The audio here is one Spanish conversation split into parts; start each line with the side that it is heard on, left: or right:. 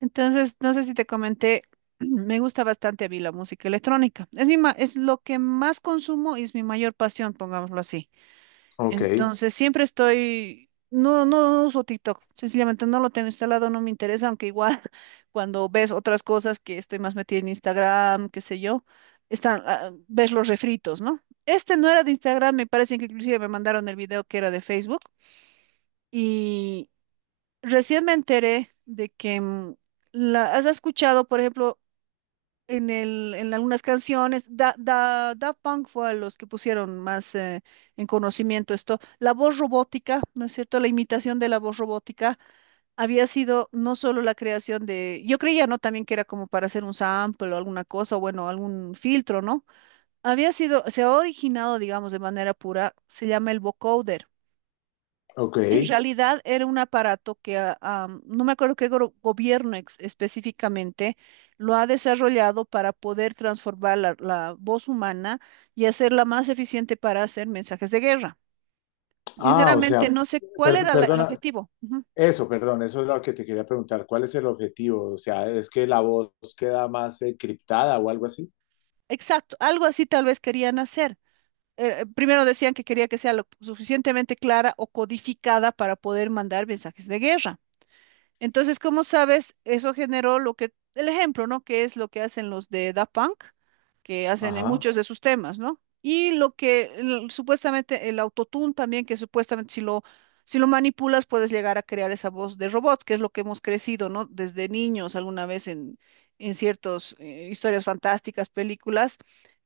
right: Entonces, no sé si te comenté, me gusta bastante a mí la música electrónica. Es es lo que más consumo y es mi mayor pasión, pongámoslo así.
left: Ok,
right: Entonces, siempre estoy, no uso TikTok, sencillamente no lo tengo instalado, no me interesa, aunque igual cuando ves otras cosas que estoy más metida en Instagram, qué sé yo, están, ves los refritos, ¿no? Este no era de Instagram, me parece que inclusive me mandaron el video que era de Facebook. Recién me enteré de que has escuchado, por ejemplo, en algunas canciones, Daft Punk fue a los que pusieron más en conocimiento esto, la voz robótica, ¿no es cierto? La imitación de la voz robótica había sido no solo la creación de, yo creía, ¿no? También que era como para hacer un sample o alguna cosa, o bueno, algún filtro, ¿no? Había sido, se ha originado, digamos, de manera pura, se llama el vocoder.
left: ok.
right: En realidad era un aparato que no me acuerdo qué gobierno específicamente lo ha desarrollado para poder transformar la voz humana y hacerla más eficiente para hacer mensajes de guerra.
left: O sea,
right: Sinceramente, no sé cuál era el
left: perdona,
right: objetivo. Ujú.
left: perdón, eso es lo que te quería preguntar. ¿Cuál es el objetivo? O sea, ¿es que la voz queda más criptada o algo así?
right: Exacto, algo así tal vez querían hacer. Primero decían que quería que sea lo suficientemente clara o codificada para poder mandar mensajes de guerra. Entonces, como sabes, eso generó lo que, el ejemplo, ¿no? Que es lo que hacen los de Da Punk, que hacen en Ujú.
left: Ajá.
right: Muchos de sus temas, ¿no? Y lo que supuestamente el autotune también, que supuestamente si lo manipulas puedes llegar a crear esa voz de robots, que es lo que hemos crecido, ¿no? Desde niños alguna vez en ciertas historias fantásticas, películas,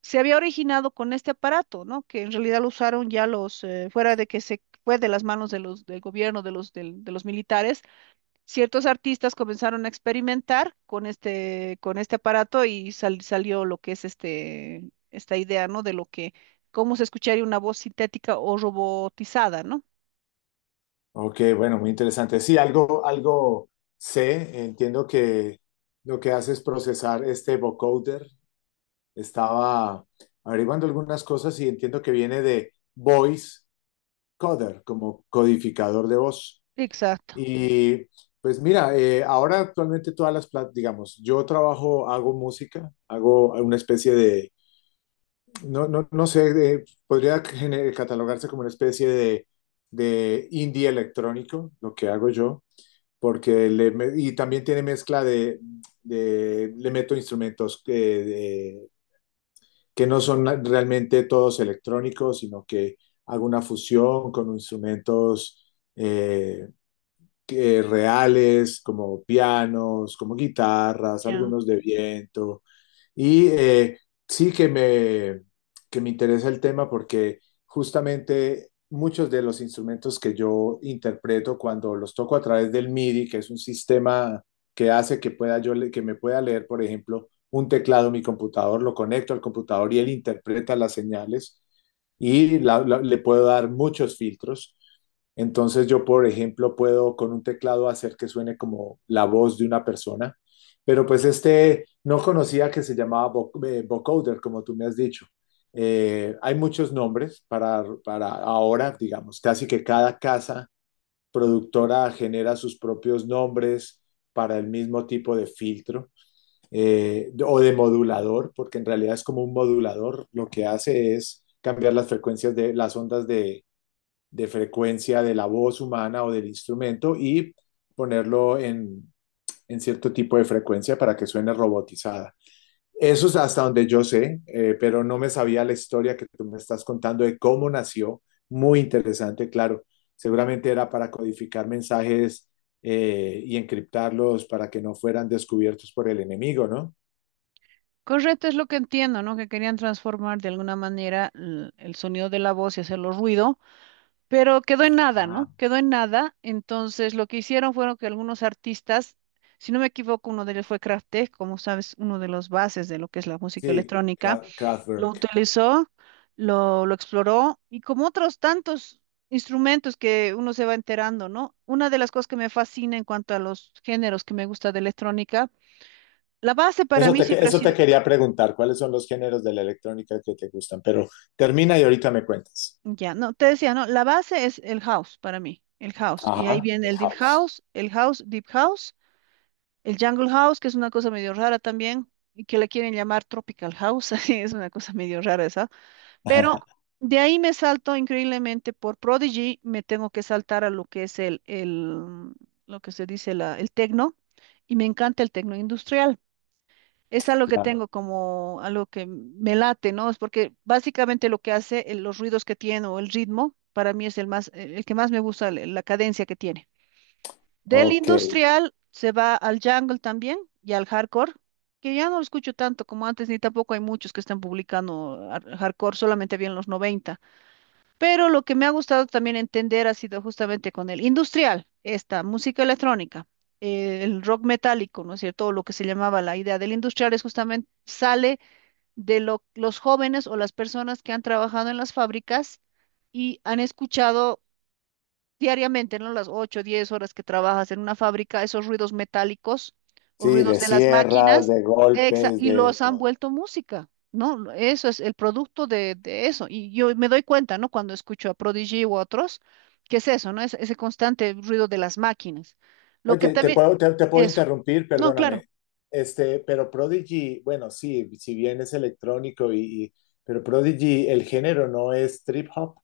right: se había originado con este aparato, ¿no? Que en realidad lo usaron ya los, fuera de que se fue de las manos de los, del gobierno, de los militares. Ciertos artistas comenzaron a experimentar con este aparato y salió lo que es esta idea, ¿no? Cómo se escucharía una voz sintética o robotizada, ¿no?
left: Ok, bueno, muy interesante. Sí, algo sé. Entiendo que lo que hace es procesar este vocoder. Estaba averiguando algunas cosas y entiendo que viene de voice coder, como codificador de voz.
right: Exacto,
left: Y pues mira, ahora actualmente digamos, yo trabajo, hago música, hago una especie de, no sé, podría catalogarse como una especie de indie electrónico, lo que hago yo, porque y también tiene mezcla de, le meto instrumentos que no son realmente todos electrónicos, sino que hago una fusión con instrumentos. eh, que reales, como pianos, como guitarras,
right: ya.
left: algunos de viento, y sí que me interesa el tema porque justamente muchos de los instrumentos que yo interpreto cuando los toco a través del MIDI, que es un sistema que hace que que me pueda leer, por ejemplo, un teclado, mi computador, lo conecto al computador y él interpreta las señales y le puedo dar muchos filtros. Entonces yo, por ejemplo, puedo con un teclado hacer que suene como la voz de una persona, pero pues este no conocía que se llamaba vocoder, como tú me has dicho. Hay muchos nombres para ahora, digamos, casi que cada casa productora genera sus propios nombres para el mismo tipo de filtro, o de modulador, porque en realidad es como un modulador, lo que hace es cambiar las frecuencias de las ondas de frecuencia de la voz humana o del instrumento y ponerlo en cierto tipo de frecuencia para que suene robotizada. Eso es hasta donde yo sé, pero no me sabía la historia que tú me estás contando de cómo nació. Muy interesante, claro. Seguramente era para codificar mensajes, y encriptarlos para que no fueran descubiertos por el enemigo, ¿no?
right: Correcto, es lo que entiendo, ¿no? Que querían transformar de alguna manera el sonido de la voz y hacerlo ruido, pero quedó en nada,
left: Ah.
right: ¿no? Quedó en nada. Entonces, lo que hicieron fueron que algunos artistas, si no me equivoco, uno de ellos fue Kraftwerk, como sabes, uno de los bases de lo que es la música
left: Sí,
right: electrónica, lo
left: Kraftwerk.
right: utilizó, lo exploró y como otros tantos instrumentos que uno se va enterando, ¿no? Una de las cosas que me fascina en cuanto a los géneros que me gusta de electrónica, la base para mí siempre ha
left: Eso te
right: sido,
left: quería preguntar, ¿cuáles son los géneros de la electrónica que te gustan? Pero termina y ahorita me cuentas.
right: ya, no, te decía, ¿no? La base es el house para mí, el house. Y ahí
left: Ajá,
right: viene
left: el
right: el deep
left: house.
right: house, el house, deep house, el jungle house, que es una cosa medio rara también. Y que le quieren llamar Tropical House, así es una cosa medio rara esa. Pero de ahí me salto increíblemente por Prodigy, me tengo que saltar a lo que es el lo que se dice el tecno, y me encanta el tecno industrial. Es algo que
left: Claro.
right: tengo como algo que me late, ¿no? Es porque básicamente lo que hace, los ruidos que tiene o el ritmo, para mí es el más, el que más me gusta, la cadencia que tiene. Del
left: Ok.
right: industrial se va al jungle también y al hardcore, que ya no lo escucho tanto como antes, ni tampoco hay muchos que están publicando hardcore, solamente había en los 90. Pero lo que me ha gustado también entender ha sido justamente con el industrial, esta música electrónica, el rock metálico, ¿no es cierto? O lo que se llamaba la idea del industrial es justamente sale de los jóvenes o las personas que han trabajado en las fábricas y han escuchado diariamente, ¿no? Las 8, 10 horas que trabajas en una fábrica, esos ruidos metálicos o
left: Sí,
right: ruidos
left: de
right: de las
left: sierras,
right: máquinas,
left: de golpes,
right: y
left: de
right: los han
left: todo.
right: vuelto música, ¿no? Eso es el producto de eso. Y yo me doy cuenta, ¿no? Cuando escucho a Prodigy u otros, que es eso, ¿no? Es ese constante ruido de las máquinas. Lo que
left: Oye,
right: también,
left: te puedo
right: eso,
left: interrumpir,
right: no, claro.
left: perdóname. Este, pero Prodigy, bueno, sí, si bien es electrónico y- pero Prodigy, el género no es trip hop.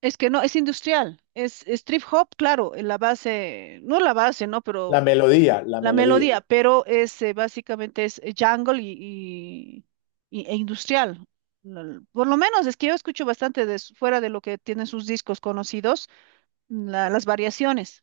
right: Es que no, es industrial, es trip hop, claro, en la base, no la base, ¿no? Pero
left: La
right: la
left: melodía.
right: melodía, pero es básicamente es jungle y- e industrial. Por lo menos es que yo escucho bastante fuera de lo que tienen sus discos conocidos, las variaciones.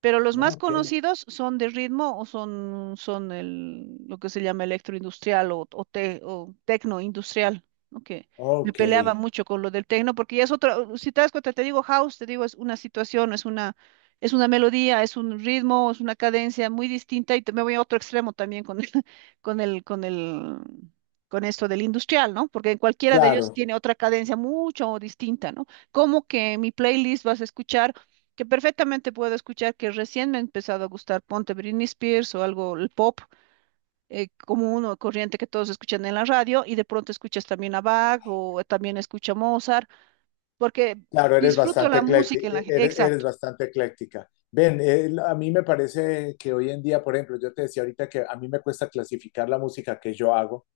right: Pero los
left: ¿No?
right: más
left: Ok,
right: conocidos son de ritmo o lo que se llama electroindustrial o tecnoindustrial, ¿no? Que me
left: ok,
right: peleaba mucho con lo del tecno, porque ya es otra, si te das cuenta, te digo house, te digo es una situación, es una melodía, es un ritmo, es una cadencia muy distinta y me voy a otro extremo también con el, con el, con esto del industrial, ¿no? Porque en cualquiera de ellos
left: claro.
right: tiene otra cadencia mucho distinta, ¿no? Como que en mi playlist vas a escuchar que perfectamente puedo escuchar que recién me ha empezado a gustar, ponte, Britney Spears o algo, el pop, como uno corriente que todos escuchan en la radio y de pronto escuchas también a Bach o también escucha Mozart, porque
left: Claro, eres
right: disfruto
left: bastante
right: la música
left: ecléctica,
right: en la...
left: eres
right: Exacto,
left: bastante ecléctica. Ven, a mí me parece que hoy en día, por ejemplo, yo te decía ahorita que a mí me cuesta clasificar la música que yo hago.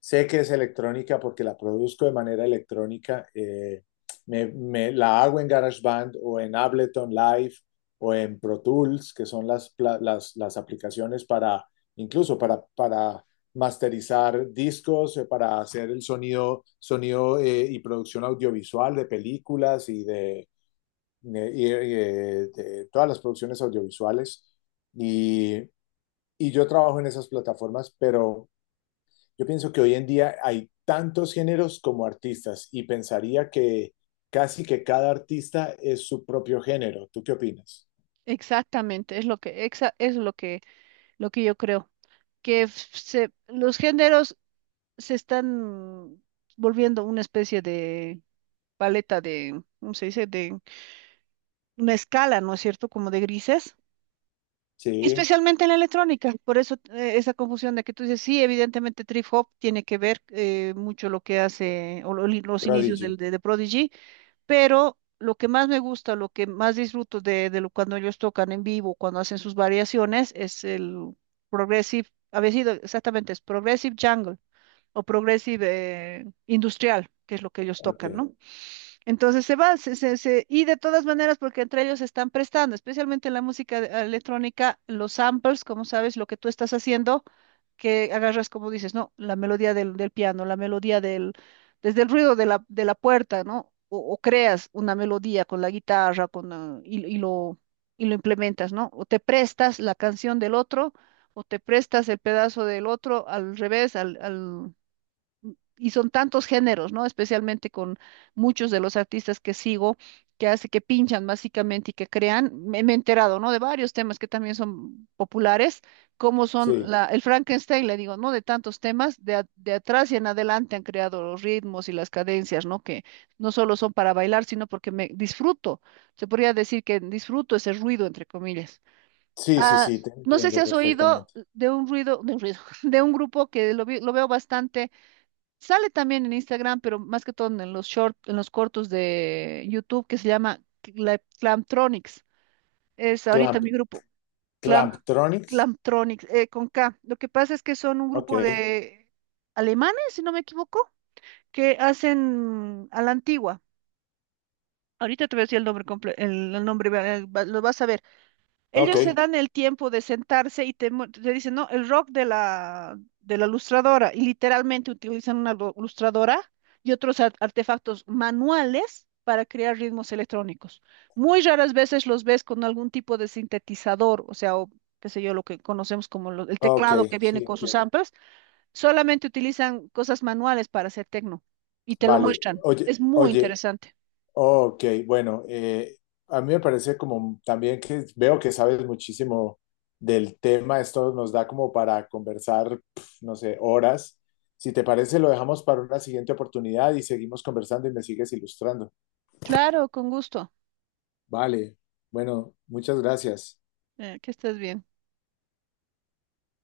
left: Sé que es electrónica porque la produzco de manera electrónica. La hago en GarageBand o en Ableton Live o en Pro Tools, que son las aplicaciones para, incluso para masterizar discos, para hacer el sonido, y producción audiovisual de películas y de, de todas las producciones audiovisuales. Y, y yo trabajo en esas plataformas, pero yo pienso que hoy en día hay tantos géneros como artistas y pensaría que casi que cada artista es su propio género. ¿Tú qué opinas?
right: exactamente, es lo que, exa- es lo que yo creo, que los géneros se están volviendo una especie de paleta de, ¿cómo se dice? De una escala, ¿no es cierto? Como de grises.
left: Sí,
right: Especialmente en la electrónica, por eso esa confusión de que tú dices, sí, evidentemente Trip Hop tiene que ver mucho lo que hace o los inicios del,
left: Prodigy.
right: de, de Prodigy, pero lo que más me gusta, lo que más disfruto de lo, cuando ellos tocan en vivo, cuando hacen sus variaciones, es el Progressive, había sido exactamente, es Progressive Jungle o Progressive Industrial, que es lo que ellos
left: Ok.
right: tocan, ¿no? Entonces se va, y de todas maneras, porque entre ellos se están prestando, especialmente en la música electrónica, los samples, como sabes, lo que tú estás haciendo, que agarras, como dices, ¿no? La melodía del piano, la melodía desde el ruido de la puerta, ¿no? O creas una melodía con la guitarra, y lo implementas, ¿no? O te prestas la canción del otro, o te prestas el pedazo del otro al revés, y son tantos géneros, ¿no? Especialmente con muchos de los artistas que sigo, que hace que pinchan básicamente y que crean. Me he enterado, ¿no? De varios temas que también son populares, como son
left: Sí,
right: el Frankenstein, le digo, ¿no? De tantos temas, de atrás y en adelante han creado los ritmos y las cadencias, ¿no? Que no solo son para bailar, sino porque me disfruto. Se podría decir que disfruto ese ruido, entre comillas. Ah,
left: sí, te
right: no sé si
left: entiendo
right: has oído
left: perfectamente.
right: de un ruido, de un grupo que lo lo veo bastante. Sale también en Instagram, pero más que todo en los short, en los cortos de YouTube, que se llama Clamtronics. Es ahorita
left: Clamp,
right: mi grupo, Clam,
left: Clamptronics.
right: Clamtronics, con K. Lo que pasa es que son un grupo
left: Ok,
right: de alemanes, si no me equivoco, que hacen a la antigua. Ahorita te voy a decir el nombre lo vas a ver.
left: ok,
right: Ellos se dan el tiempo de sentarse y te, te dicen, no, el rock de la lustradora, y literalmente utilizan una lustradora y otros artefactos manuales para crear ritmos electrónicos. Muy raras veces los ves con algún tipo de sintetizador, o sea, o qué sé yo, lo que conocemos como el
left: ok,
right: teclado que viene
left: sí,
right: con sus
left: entiendo.
right: amplas, solamente utilizan cosas manuales para hacer tecno y te lo
left: Vale,
right: muestran. Es muy
left: oye,
right: interesante.
left: ok, bueno, a mí me parece como también que veo que sabes muchísimo del tema, esto nos da como para conversar, pf, no sé, horas. Si te parece, lo dejamos para una siguiente oportunidad y seguimos conversando y me sigues ilustrando.
right: Claro, con gusto.
left: Vale, bueno, muchas gracias.
right: Que estés bien.